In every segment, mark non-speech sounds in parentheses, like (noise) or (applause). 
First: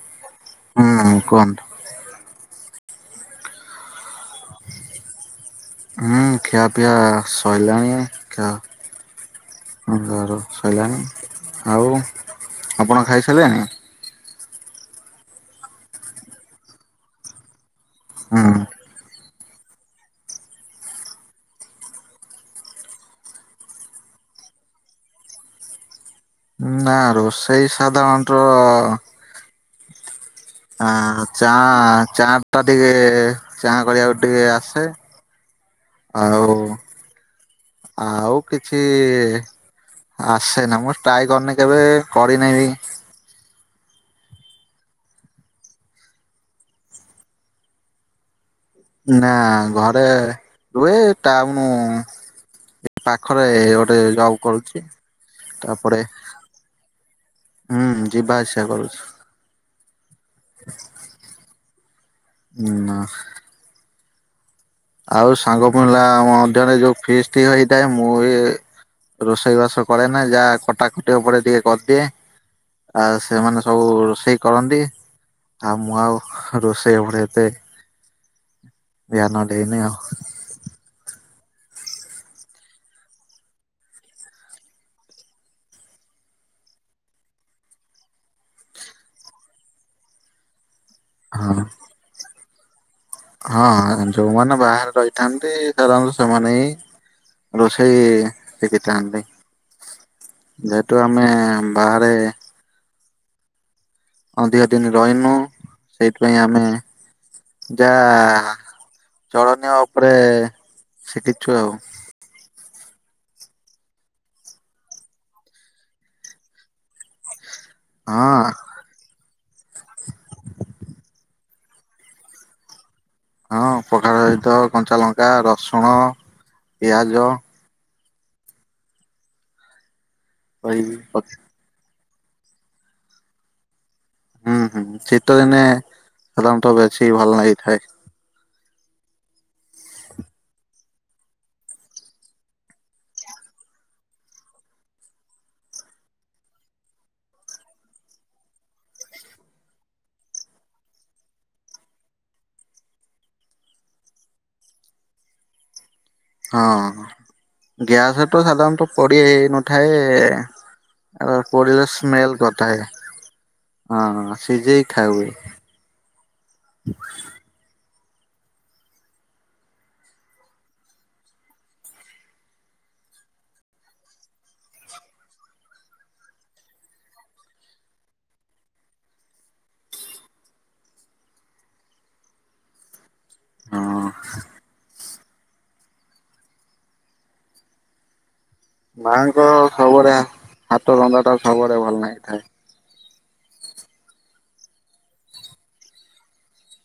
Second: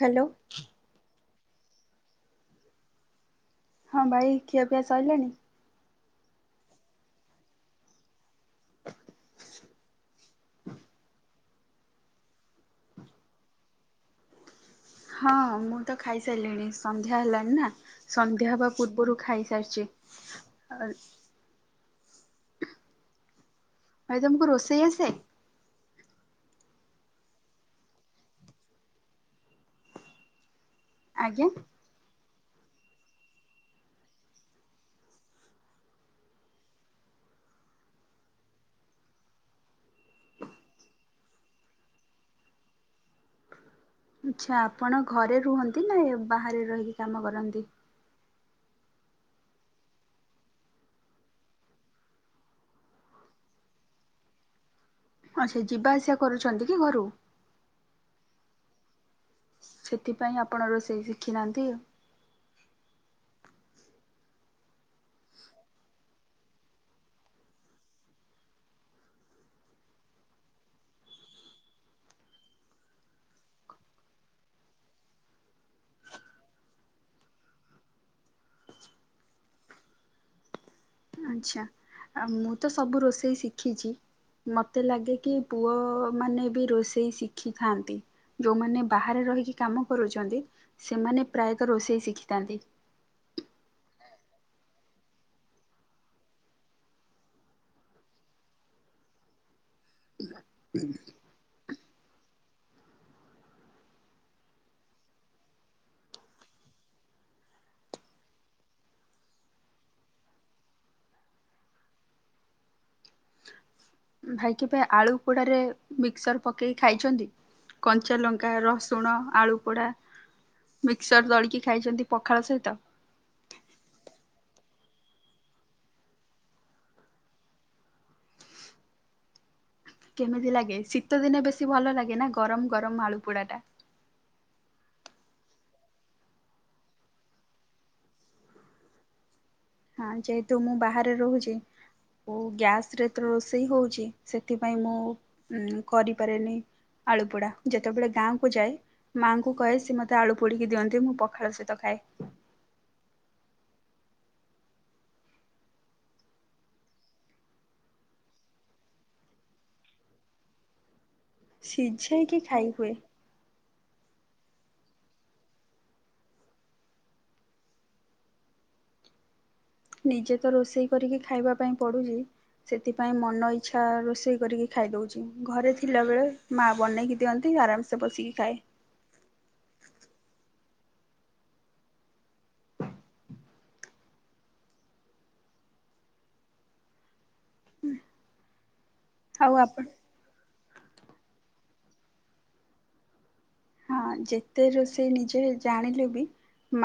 Hello. ହୁଁଉଁ କୁହନ୍ତୁ। ହଁ ବାଇ, ଖିଆ ପିଆ ସଇଲାଣି? ହୁଁଉଁ, ଖିଆପିଆ ସଇଲାଣି। (unintelligible) ସଇଲାଣି। ଆଉ, ଆପଣ ଖାଇ ସାରିଲେଣି? ହଁଅଁ, ମୁଁ ତ ଖାଇସାରିଲିଣି, ସନ୍ଧ୍ୟା ହେଲାଣି ନା, ସନ୍ଧ୍ୟା ହୁଁ ହବା ପୁର୍ବ୍ରୁରୁ ଖାଇସାରିଚି। ଆ ଭାଇ ତମୁକୁ ରୋଷେଇ ଆସେ? ନା ରୋଷେଇ ସାଧାରଣ ଟ ଆଁ ଆଜ୍ଞା। ଚାଆ ଚା ଟା ଟିକେ ଚାହା କରିଆକୁ ଟିକେ ଆସେ। ଆଉ, ଆଉ କିଛି ଇ ଆସେନା ମୁଁ ସ୍ତ୍ରାଏ କରିନି କେବେ କରି ନେହି। ଆଚ୍ଛା ଆପଣ ଘରେ ରୁହନ୍ତି ନା ବାହାରେ ରହିକି କାମ କରନ୍ତି? ନା ଘରେ ରୁହେ ଟାଉନୁ ଏପାଖରେ ଗୋଟେ ଯବ କରୁଚି। ଆଚ୍ଛା ଯିବା ଆସିବା କରୁଛନ୍ତି କି ଘରୁ? ହୁଁ ଯିବା ଆସିବା କରୁଚି। ସେଥିପାଇଁ ଆପଣ ରୋଷେଇ ଶିଖିନାହାନ୍ତି ଆଉ। ନା। ଆଉ ସାଙ୍ଗ ପିଲା ମଧ୍ୟରେ ଯୋଉ ଫିଷ୍ଟି ହେଇଥାଏ ମୋ ଇଏ ରୋଷେଇ ବାସ କରେନା ଯାହା ଖଟା ଖଟି ଉପରେ ଟିକେ କରିଦିଏ। ଆଉ ସେମାନେ ସବୁ ରୋଷେଇ କରନ୍ତି। ଆଉ ମୁଁ ଆଉ ରୋଷେଇ (unintelligible) ଧ୍ୟାନ ଦେଇନି ଆଉ। ଆଚ୍ଛା ମୁଁ ତ ସବୁ ରୋଷେଇ ଶିଖିଚି। ମତେ ଲାଗେ କି ପୁଅ ମାନେବି ରୋଷେଇ ଶିଖିଥାନ୍ତି। ଯୋଉମାନେ ବାହାରେ ରହିକି କାମ କରୁଚନ୍ତି ସେମାନେ ପ୍ରାୟତଃ ରୋଷେଇ ଶିଖିଥାନ୍ତି। ହଁ ହଁ ଯୋଉମାନେ ବାହାରେ ରହିଥାନ୍ତି ଧର ସେମାନେ ହିଁ ରୋଷେଇ ଶିଖିଥାନ୍ତି ଯେହେତୁ ଆମେ ବାହାରେ। ଅଧିକ ଦିନି ରହିମୁ ସେଇଥି ପାଇଁ ଆମେ। ଯାହା ଚଳନୀୟ ଉପରେ ଶିଖିଚୁ ଆଉ। ଭାଇ କେବେ ଆଳୁ ପୋଡାରେ ମିକ୍ସର ପକେଇକି ଖାଇଚନ୍ତି କଞ୍ଚା ହଁ ଲଙ୍କା ର ଲୁଣ ଆଳୁ ପୋଡ଼ା ମିକ୍ସର ଦଳିକି ଖାଇଚନ୍ତି ପଖାଳ ସହିତ? ହଁ ପଖାର ସହିତ କଞ୍ଚା ଲଙ୍କା ରସୁଣ ପିଆଜ। କେମିତି ଲାଗେ ଏଇ ଶୀତ ପକ୍ ଦିନେ ବେଶୀ ଭଲ ଲାଗେ ନା ଗରମ ଗରମ ଆଳୁ ପୋଡା ଟା। ହୁଁ ହୁଁ ଶୀତ ଦିନେ ସାଧାରଣତ ବେଶୀ ଭଲ ଲାଗିଥାଏ। ହଁ ଯେହେତୁ ମୁଁ ବାହାରେ ରହୁଚି। (unintelligible) ଗ୍ୟାସରେ ତ ରୋଷେଇ ହଉଚି ସେଥି ପାଇଁ ମୁଁ କରିପାରେନି। ଆଳୁ ପୋଡା ଯେତେବେଳେ ଗାଁକୁ ଯାଏ। ମାଆଙ୍କୁ କହେ ସେ ମୋତେ ଆଳୁ ପୋଡିକି ଦିଅନ୍ତି ମୁଁ ପଖାଳ ସହିତ ଖାଏ। ହଁ ଗ୍ୟାସ ତ ସାଧାରଣତଃ ପଡ଼ି ହେଇ ନଥାଏ। ଆ ପୋଡ଼ିଲେ ସ୍ମଲ ସିଝେଇକି ଖାଇ କରିଥାଏ। ହୁଏ ହିଁ ହିଁ ସିଯେଇକି ଖାଇ ହୁଏ। ନିଜେ ତ ରୋଷେଇ କରିକି ଖାଇବା ପାଇଁ ପଡୁଚି। ସେଥିପାଇଁ ମନ ଇଚ୍ଛା ରୋଷେଇ କରିକି ଖାଇଦଉଚି ଘରେ ଥିଲାବେଳେ। ମା ବନେଇକି ଦିଅନ୍ତି ଆରାମସେ ବସିକି ଖାଏ। ହଁ। ମାଙ୍କ ଆଉ ଆପଣ ସବୁ (unintelligible) ହଁ ଯେତେ ରୋଷେଇ ନିଜେ ଜାଣିଲେ ବି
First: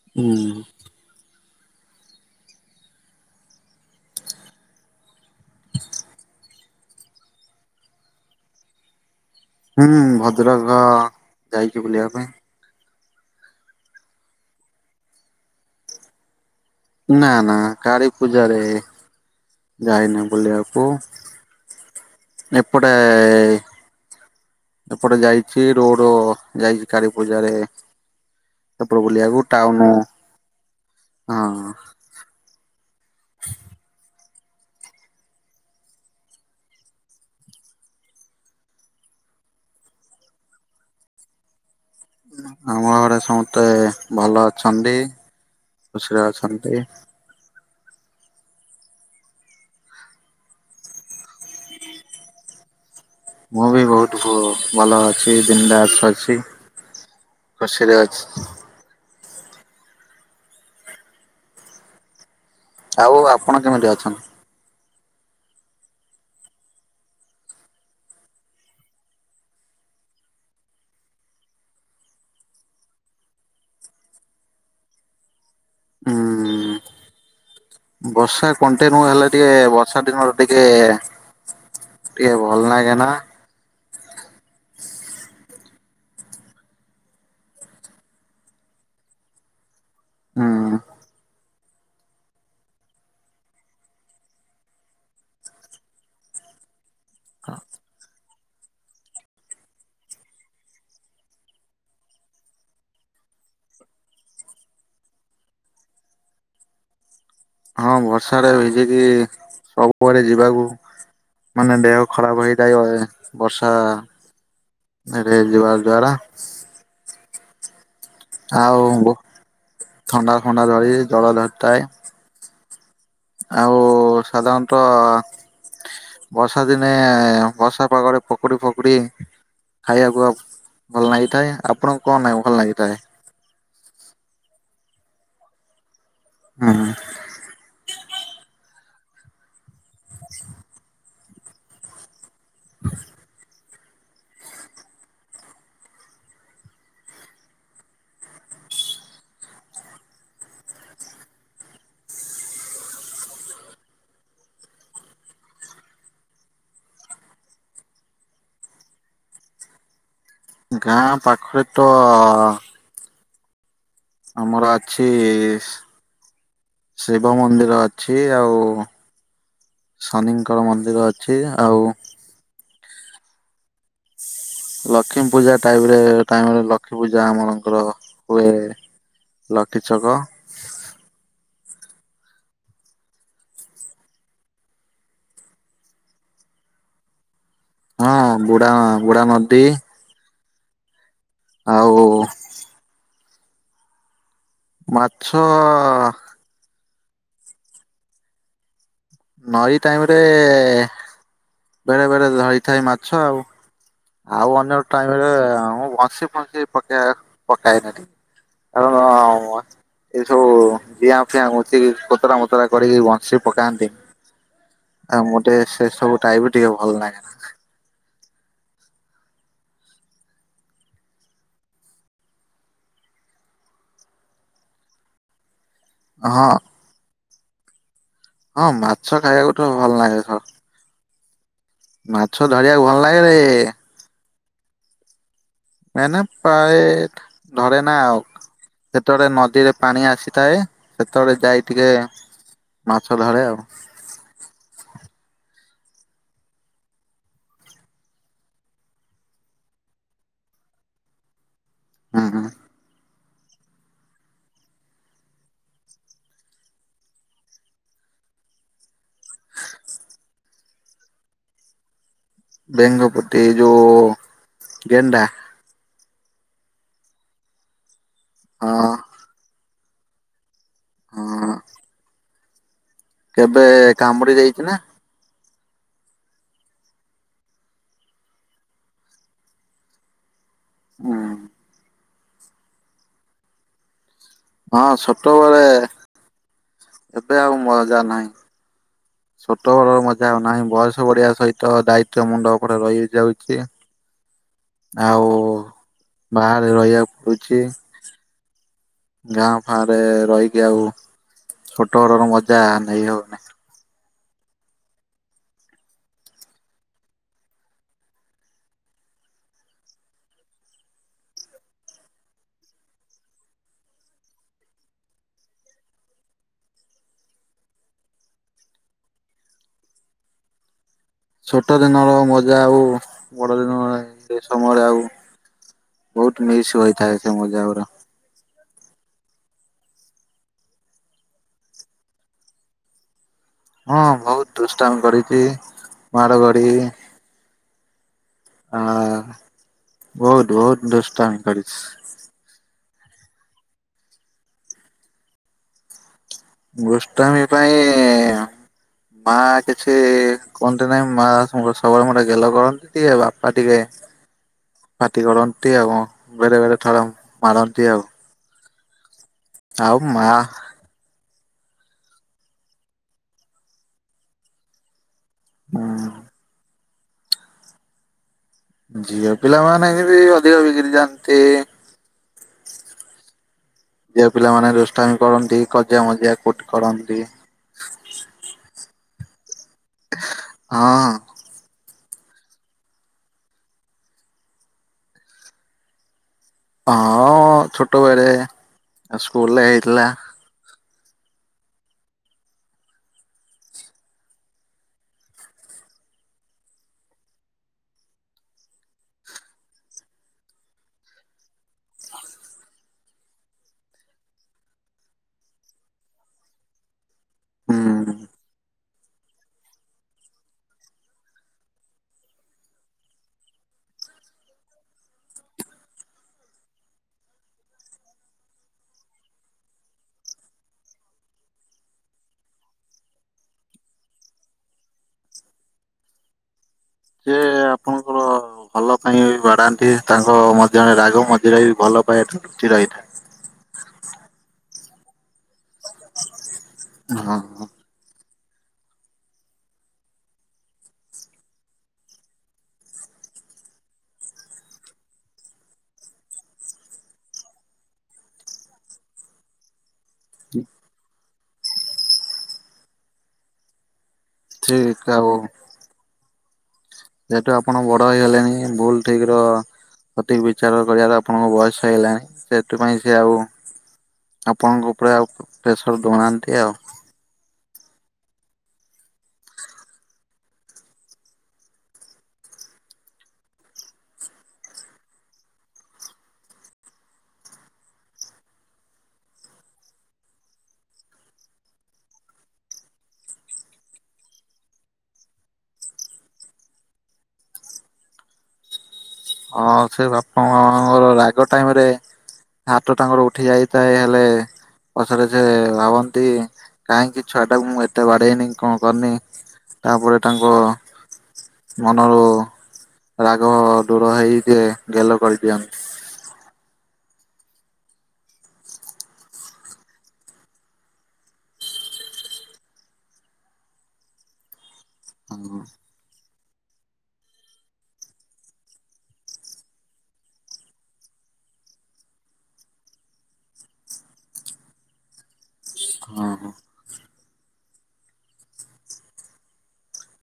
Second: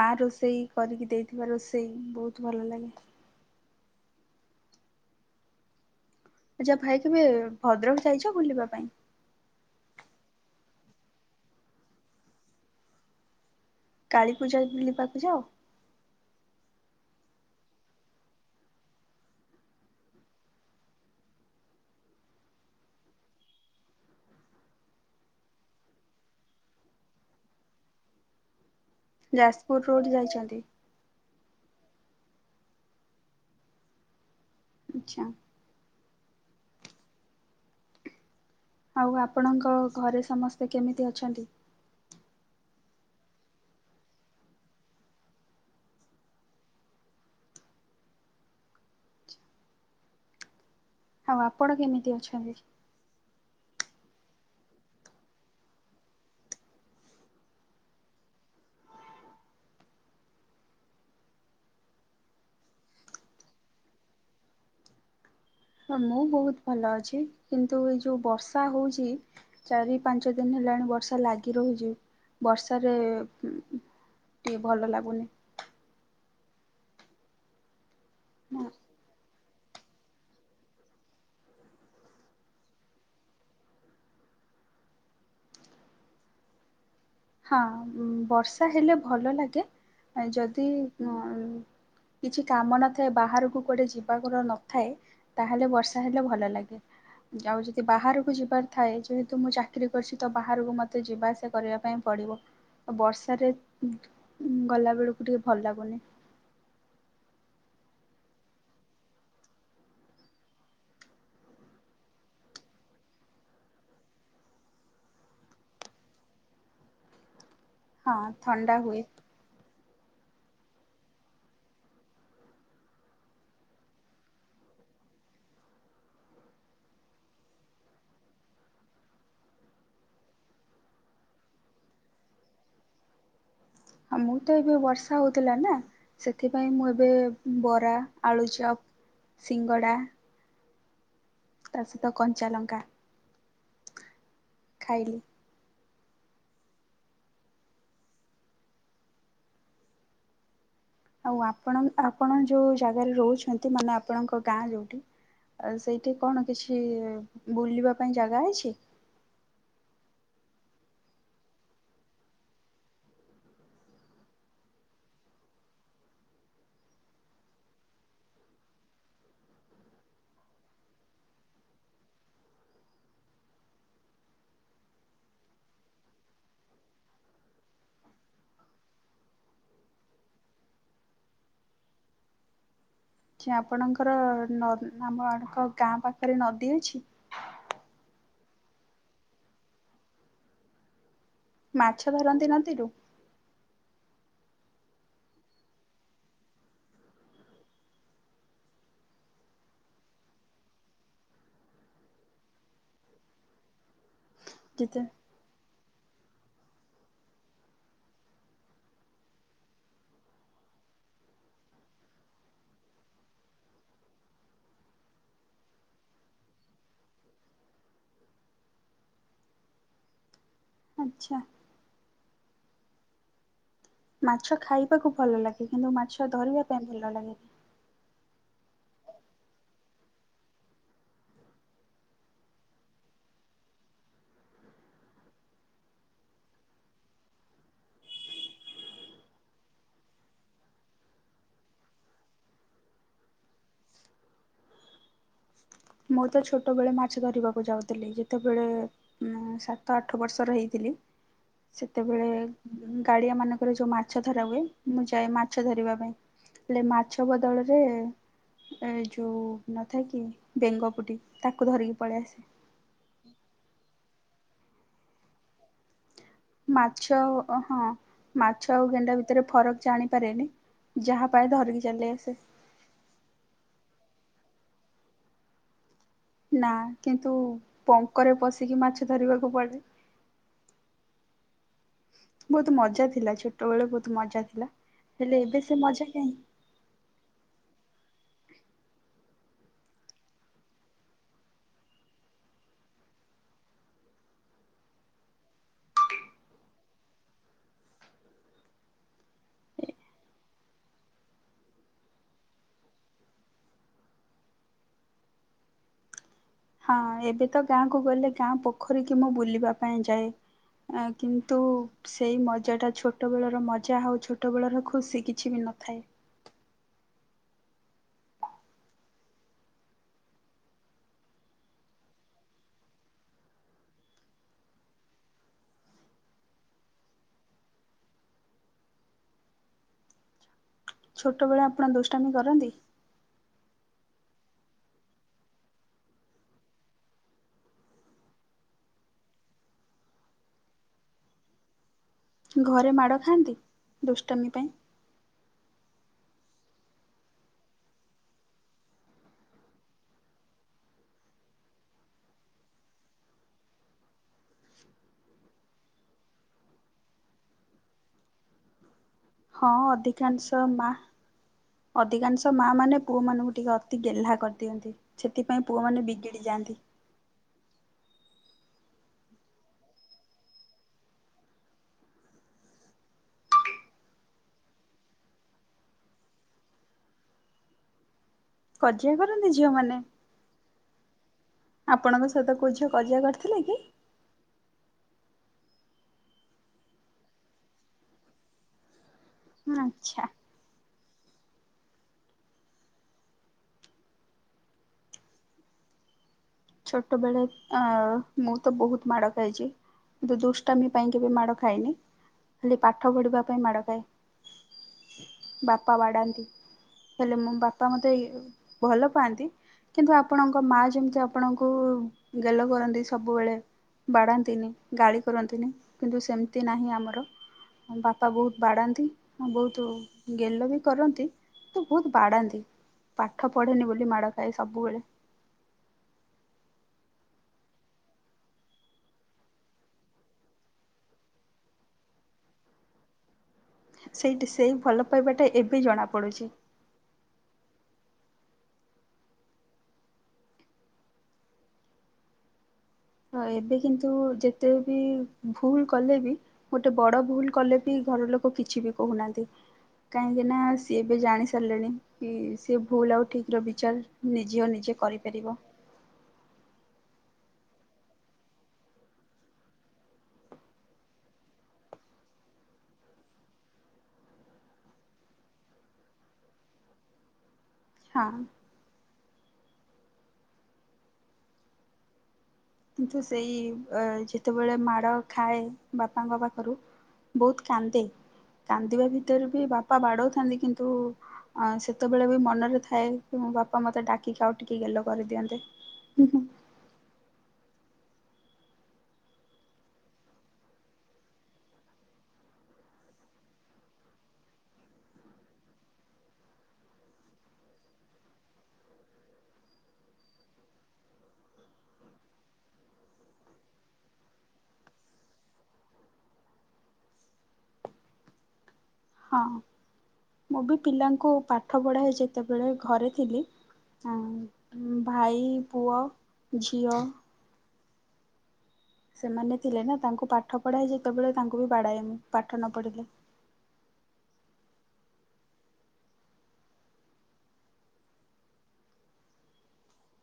ମା ହୁଁ ରୋଷେଇ କରିକି ଦେ ଥିବା ରୋଷେଇ ବହୁତ ଭଲ ଲାଗେ। ଆଚ୍ଛା ଭାଇ କେବେ ଭଦ୍ରକ ଯାଇଚ ବୁଲିବା ପାଇଁ? ହୁଁ ଭଦ୍ରକ ଯାଇଚି ବୁଲିବା ପାଇଁ। କାଳୀ ପୂଜା ବୁଲିବାକୁ ଯାଅ? ନା ନା କାଳୀ ପୂଜା ରେ ଯାଇନି ବୁଲିବାକୁ। ଏପଟେ ଏପଟେ ଯାଇଚି ରୋଡ ଯାଇଚି କାଳୀ ପୂଜାରେ। ସେପଟେ ବୁଲିବାକୁ ଟାଉନୁ ଯାଛନ୍ତି। ହଁ ହଁ। ଆଚ୍ଛା। ଆଉ ଆପଣଙ୍କ ଘରେ ସମସ୍ତେ କେମିତି ଅଛନ୍ତି? ଆମ ଘରେ ସମସ୍ତେ ଭଲ ଅଛନ୍ତି ଖୁସିରେ ଅଛନ୍ତି। ଆଉ ଆପଣ କେମିତି ଅଛନ୍ତି? ମୁଁ ବି ବହୁତ ଭଲ ଅଛି ବିନ୍ ଦାଶ ଅଛି। ଖୁସିରେ ଅଛି। ଆଉ ଆପଣ କେମିତି ଅଛନ୍ତି? ହଁ ମୁଁ ବହୁତ ଭଲ ଅଛି କିନ୍ତୁ ଏ ଯେଉଁ ବର୍ଷା ହଉଛି। ଚାରି ପାଞ୍ଚ ଦିନ ହେଲାଣି ବର୍ଷା ଲାଗି ରହୁଛି ବର୍ଷାରେ ଟି ଭଲ ଲାଗୁନି। ଉଁ ବର୍ଷା କଣ୍ଟିନ୍ୟୁ ହେଲା ଟିକେ ବର୍ଷା ଦିନର ଟିକେ ଟିକେ ଭଲ ଲାଗେ ନା? ହଁ ବର୍ଷା ହେଲେ ଭଲ ଲାଗେ ଯଦି ହୁଁ ହ କିଛି କାମ ନଥାଏ ବାହାରକୁ କୁଆଡ଼େ ଯିବା କର ନଥାଏ ତାହେଲେ ବର୍ଷା ହେଲେ ଭଲ ଲାଗେ। ଆଉ ଯଦି ବାହାରକୁ ଯିବା ଥାଏ ଯେହେତୁ ମୁଁ ଚାକିରରି କରିଛି ତ ବାହାରକୁ ମୋତେ ଯିବା ଆସିବା କରିବା ପାଇଁ ପଡ଼ିବ ଆଉ ବର୍ଷାରେ ଗଲାବେଳକୁ ଟିକେ ଭଲ ଲାଗୁନି। ହଁ ବର୍ଷା ଯଦି ସବୁଆଡ ଯିବାକୁ ମାନେ ଦେହ ଖରାପ ହେଇଥାଏ ବର୍ଷା ରେ ଯିବା ଦ୍ଵାରା। ହଁ ଥଣ୍ଡା ଆଉ ହୁଏ। ବୁ ଥଣ୍ଡା ଫଣ୍ଡା ଧରି ଜଳ ଧରିଥାଏ। ଆଉ ସାଧାରଣତଃ ବର୍ଷା ଦିନେ ବର୍ଷା ପାଗରେ ପକୁଡି ଫକୁଡ଼ି ଖାଇବାକୁ ଭଲ ଲାଗିଥାଏ ଆପଣଙ୍କୁ କଣ ନା ଭଲ ଲାଗିଥାଏ? ହଁ ମୁଁ ତ ଏବେ ବର୍ଷା ହଉଥିଲା ନା ସେଥିପାଇଁ ମୁଁ ହୁଁ ଏବେ ବରା ଆଳୁଚପ୍ ସିଙ୍ଗଡ଼ା ତା ସହିତ କଞ୍ଚା ଲଙ୍କା ଖାଇଲି। ଆଉ ଆପଣ ଆପଣ ଯେଉଁ ଜାଗାରେ ରହୁଛନ୍ତି ମାନେ ଆପଣଙ୍କ ଗାଁ ଯେଉଁଠି ଆଉ ସେଇଠି କଣ କିଛି ବୁଲିବା ପାଇଁ ଜାଗା ଅଛି? ଗାଁ ପାଖରେ ତ ଆମର ଅଛି ଶିବ ମନ୍ଦିର ଅଛି ଆଉ ଶନିଙ୍କର ମନ୍ଦିର ଅଛି ଆଉ ଲକ୍ଷ୍ମୀ ପୂଜା ଟଇମ୍ ରେ ଟାଇମରେ ଲକ୍ଷ୍ମୀ ପୂଜା ଆମରଙ୍କର ହୁଏ। ଲକିଛକ। କି ଆପଣଙ୍କର ନ ଆମ ଗାଁ ପାଖରେ ନଦୀ ଅଛି? ହଁ ବୁଢା ବୁଢା ନଦୀ। ଆଉ ମାଛ ଧରନ୍ତି ନଦୀରୁ? ମାଛ ନଈ ଟାଇମ ରେ ବେଳେ ବେଳେ ଧରିଥାଏ ମାଛ ଆଉ। ଆଉ ଅନ୍ୟ ଯେତେ ଟାଇମରେ ମୁଁ ବସି ସେ ପକ ପକାଇ ନଦେ କାରଣ (unintelligible) ଏଇ ସବୁ ଜିଆଁ ଫିଆଁ (inaudible) କତରା ମତରା କରିକି ବଂଶୀ ପକାନ୍ତି ଆଉ ମୋତେ ସେ ସବୁ ଟାଇବ ଟିକେ ଭଲ ଲାଗେନା ଆଚ୍ଛା। ମାଛ ଖାଇବାକୁ ଭଲ ଲାଗେ କିନ୍ତୁ ମାଛ ହଁ ଧରିବା ପାଇଁ ଭଲ ଲାଗେନି। ହଁ ମାଛ ଖାଇବାକୁ ତ ଭଲ ଲାଗେ। ମାଛ ଧରିବାକୁ ଭଲ ଲାଗେ ରେ ମାନ ପ୍ରାୟ ଧରେ ନା ଆଉ ଯେତେବେଳେ ନଦୀରେ ପାଣି ଆସିଥାଏ ସେତେବେଳେ ଯାଇ ଟିକେ ମାଛ ଧରେ ଆଉ ମୁଁ ତ ଛୋଟ ବେଳେ ମାଛ ଧରିବାକୁ ଯାଉଥିଲି ଯେତେବେଳେ ମୁଁ ସାତ ଆଠ ବର୍ଷର ହେଇଥିଲି ସେତେବେଳେ ହୁଁ ଗାଡିଆ ମାନଙ୍କରେ ଯୋଉ ମାଛ ଧରା ହୁଏ ମୁଁ ଯାଏ ମାଛ ଧରିବା ପାଇଁ ହେଲେ ମାଛ ବଦଳରେ ଏ ଯୋଉ ନଥାଏ କି? ବେଙ୍ଗପୁଟି ତାକୁ ଧରିକି ପଳି ଆସେ। ବେଙ୍ଗଫୁଟି ଏ ଯୋଉ ଗେଣ୍ଡା? ମାଛ ହଁ ହଁ ମାଛ ଆଉ ଗେଣ୍ଡା ଭିତରେ ଫରକ ଜାଣିପାରେନି ଯାହା ହଁ ପାଏ ଧରିକି ଚାଲି ଆସେ। କେବେ କାମୁଡି ଯାଇଛି ନା? ନା କିନ୍ତୁ ପଙ୍କରେ ପଶିକି ମାଛ ଧରିବାକୁ ପଡ଼େ ହୁଁ। ବହୁତ ମଜା ଥିଲା ଛୋଟବେଳେ ବହୁତ ମଜା ଥିଲା ହଁ ହେଲେ ଛୋଟବେଳେ ଏବେ ସେ ମଜା କାହିଁ? ଏବେ ଆଉ ମଜା ନାହିଁ। ଛୋଟ ବେଳର ମଜା ଆଉ ନାହିଁ ବୟସ ବଢଆ ସହିତ ଦାୟିତ୍ୟ ମୁଣ୍ଡ ଉପରେ ରହିଯାଉଛି ଆଉ ବାହାରେ ରହିବାକୁ ପଡୁଛି ଗାଁ ଫାଁ ରେ ରହିକି ଆଉ ଛୋଟ (inaudible) ମଜା ନେଇ ହଉନି। ହଁ ଏବେ ତ ଗାଁକୁ ଗଲେ ଗାଁ ପୋଖରୀ କି ମୁଁ ବୁଲିବା ପାଇଁ ଯାଏ। ଆ କିନ୍ତୁ ସେଇ ମଜାଟା ଛୋଟବେଳର ମଜା ଆଉ ଛୋଟବେଳର ଖୁସି କିଛି ବି ନଥାଏ ଛୋଟ ଦିନର ମଜା ଆଉ ବଡ ଦିନ ସେ ସମୟରେ ଆଉ ବହୁତ ମିସ୍ ହୋଇଥାଏ ସେ ମଜା ଗୁଡା। ଛୋଟବେଳେ ଆପଣ ଦୁଷ୍ଟାମି କରନ୍ତି? ହଁ ବହୁତ ଦୁଷ୍ଟାମ କରିଛି ମାଡ ଗାଡି ହ ବହୁତ ବହୁତ ଦୁଷ୍ଟମି କରିଛି। ଘରେ ମାଡ଼ ଖାଆନ୍ତି ଦୁଷ୍ଟମି ପାଇଁ? ଦୁଷ୍ଟମୀ ପାଇଁ ମା କିଛି କୁହନ୍ତି ନାହିଁ ମା ସବୁବେଳେ ଗୋଟେ ଗେଲ କରନ୍ତି ଆଉ ବାପା ଟିକେ ହ ପାଟି କରନ୍ତି ଆଉ ବେଳେ ବେଳେ ଥର ମାରନ୍ତି ଆଉ ହଁ ଆଉ ମା ଅଧିକାଂଶ ମା ଅଧିକାଂଶ ମା ମାନେ ପୁଅମାନଙ୍କୁ ଟିକେ ଅତି ଗେହ୍ଲା କରିଦିଅନ୍ତି। ସେଥିପାଇଁ ପୁଅମାନୋନ ବିଗିଡ଼ି ଯାଆନ୍ତି। ଝିଅ ପିଲାମାନେ ବି ଅଧିକ ବିଗିଡି ଯାଆନ୍ତି। ଝିଅ ପିଲାମାନେ ରୋଷ୍ଟାମ କରନ୍ତି କଜିଆ ମଜିଆ କୁଠ କରନ୍ତି। କଜିଆ କରନ୍ତି ଝିଅମାନେ? ହଁ। ଆପଣଙ୍କ ସହିତ କୋଉ ଝିଅ କଜିଆ କରିଥିଲା କି। ହଁ ଛୋଟବେଳେ ଆଉ ସ୍କୁଲରେ ହେଇଥିଲା। ଆଚ୍ଛା ଛୋଟବେଳେ, ଅ ମୁଁ ତ ବହୁତ ମାଡ ଖାଇଛି। କିନ୍ତୁ ଦୁଷ୍ଟାମୀ ପାଇଁ କେବେ ମାଡ ଖାଏନି, ଖାଲି ପାଠ ପଢିବା ପାଇଁ ମାଡ ଖାଏ। ବାପା ବାଡ଼ାନ୍ତି। ହେଲେ ମୋ ବାପା ମତେ ହୁଁ। ଏ ଭଲ ପାଆନ୍ତି, କିନ୍ତୁ ଆପଣଙ୍କ ମା ଯେମିତି ଆପ ଆପଣଙ୍କୁ ଗେଲ କରନ୍ତି ସବୁବେଳେ। ବାଡ଼ାନ୍ତିନି, ଗାଳି କରନ୍ତିନି, କିନ୍ତୁ ସେମିତି ନାହିଁ ଆମର। ଆଉ ବାପା ବହୁତ ବାଡ଼ାନ୍ତି, ହଁ ବହୁତ ଗେଲ ବି କରନ୍ତି। କିନ୍ତୁ ବହୁତ ବାଡାନ୍ତି, ପାଠ ପଢେନି ବୋଲି ମାଡ ଖାଏ ସବୁବେଳେ। ସେ ଆପଣଙ୍କର ଭଲ ପାଇଁ ହିଁ ବାଡ଼ାନ୍ତି, ତାଙ୍କ ମଧ୍ୟରେ ରାଗ ମଝିରେ ବି ଭଲ ପାଇବାଟା ଲୁଚି ରହିଥାଏ। ସେଇଟି ସେଇ ଭଲ ପାଇବାଟା ଏବେ ଜଣାପଡ଼ୁଛି। ହଁ ହଁ। ହଁ ଏବେ କିନ୍ତୁ ଯେତେ ବି, ଭୁଲ କଲେ ବି ଗୋଟେ ବଡ ଭୁଲ କଲେ ବି ଘର ଲୋକ କିଛି ବି କହୁନାହାନ୍ତି। କାହିଁକି ନା ସିଏ ଏବେ ଜାଣି ସାରିଲେଣି, କି ସେ ଭୁଲ ଆଉ ଠିକ ର ବିଚାର। ନିଜେ ଓ ନିଜେ ଠିକ ଆଉ କରିପାରିବ। ଯେହେତୁ ଆପଣ ବଡ ହେଇ ଗଲେଣି, ଭୁଲ ଠିକ ର ସଠିକ୍ ବିଚାର କରିବାର ଆପଣଙ୍କ ବୟସ ହେଇଗଲାଣି ସେଥିପାଇଁ ସେ ଆଉ ଆପଣଙ୍କ ଉପରେ ଆଉ ପ୍ରେସର ଦଉନାହାନ୍ତି ଆଉ। ହଁ। କିନ୍ତୁ ସେଇ ଇ ବ ଯେତେବେଳେ ମାଡ଼ ଖାଏ ବାପାଙ୍କ ପାଖରୁ। ବହୁତ କାନ୍ଦେ କାନ୍ଦିବା ଭିତରେ ବି ବାପା ବାଡଉଥାନ୍ତି କିନ୍ତୁ ଅ ସେତେବେଳେ ବି ମନରେ ଥାଏ, କି ମୋ ବାପା ମତେ ଡାକିକି ଆଉ ଟିକେ ଗେଲ କରିଦିଅନ୍ତୁ। ହୁଁ ହୁଁ। ହଁ ସେ ବାପା ମାଙ୍କର ରାଗ ଟାଇମ ରେ, ହାତ ତାଙ୍କର ଉଠି ଯାଇଥାଏ ହେଲେ, ପଛରେ ସେ, ଭାବନ୍ତି କାହିଁକି ଛୁଆ ଟାକୁ ମୁଁ ଏତେ ବାଡେଇନି କଣ କରିନି। ତାପରେ ତାଙ୍କ, ମନରୁ, ରାଗ। ଦୂର ହେଇଯେ ଗେଲ କରିଦିଅନ୍ତି। ହଁ, ମୁଁ ବି ପିଲାଙ୍କୁ ପାଠ ପଢ଼ାଏ ଯେତେବେଳେ ଘରେ ଥିଲି। ହଁ, ଭାଇ, ହଁ ପୁଅ, ଝିଅ। ସେମାନେ ଥିଲେ ନା, ତାଙ୍କୁ ପାଠ ପଢ଼ାଏ ଯେତେବେଳେ ତାଙ୍କୁ ବି ବାଡ଼ାଏ ମୁଁ ପାଠ ନ ପଢ଼ିଲେ। ହଁ ହଁ।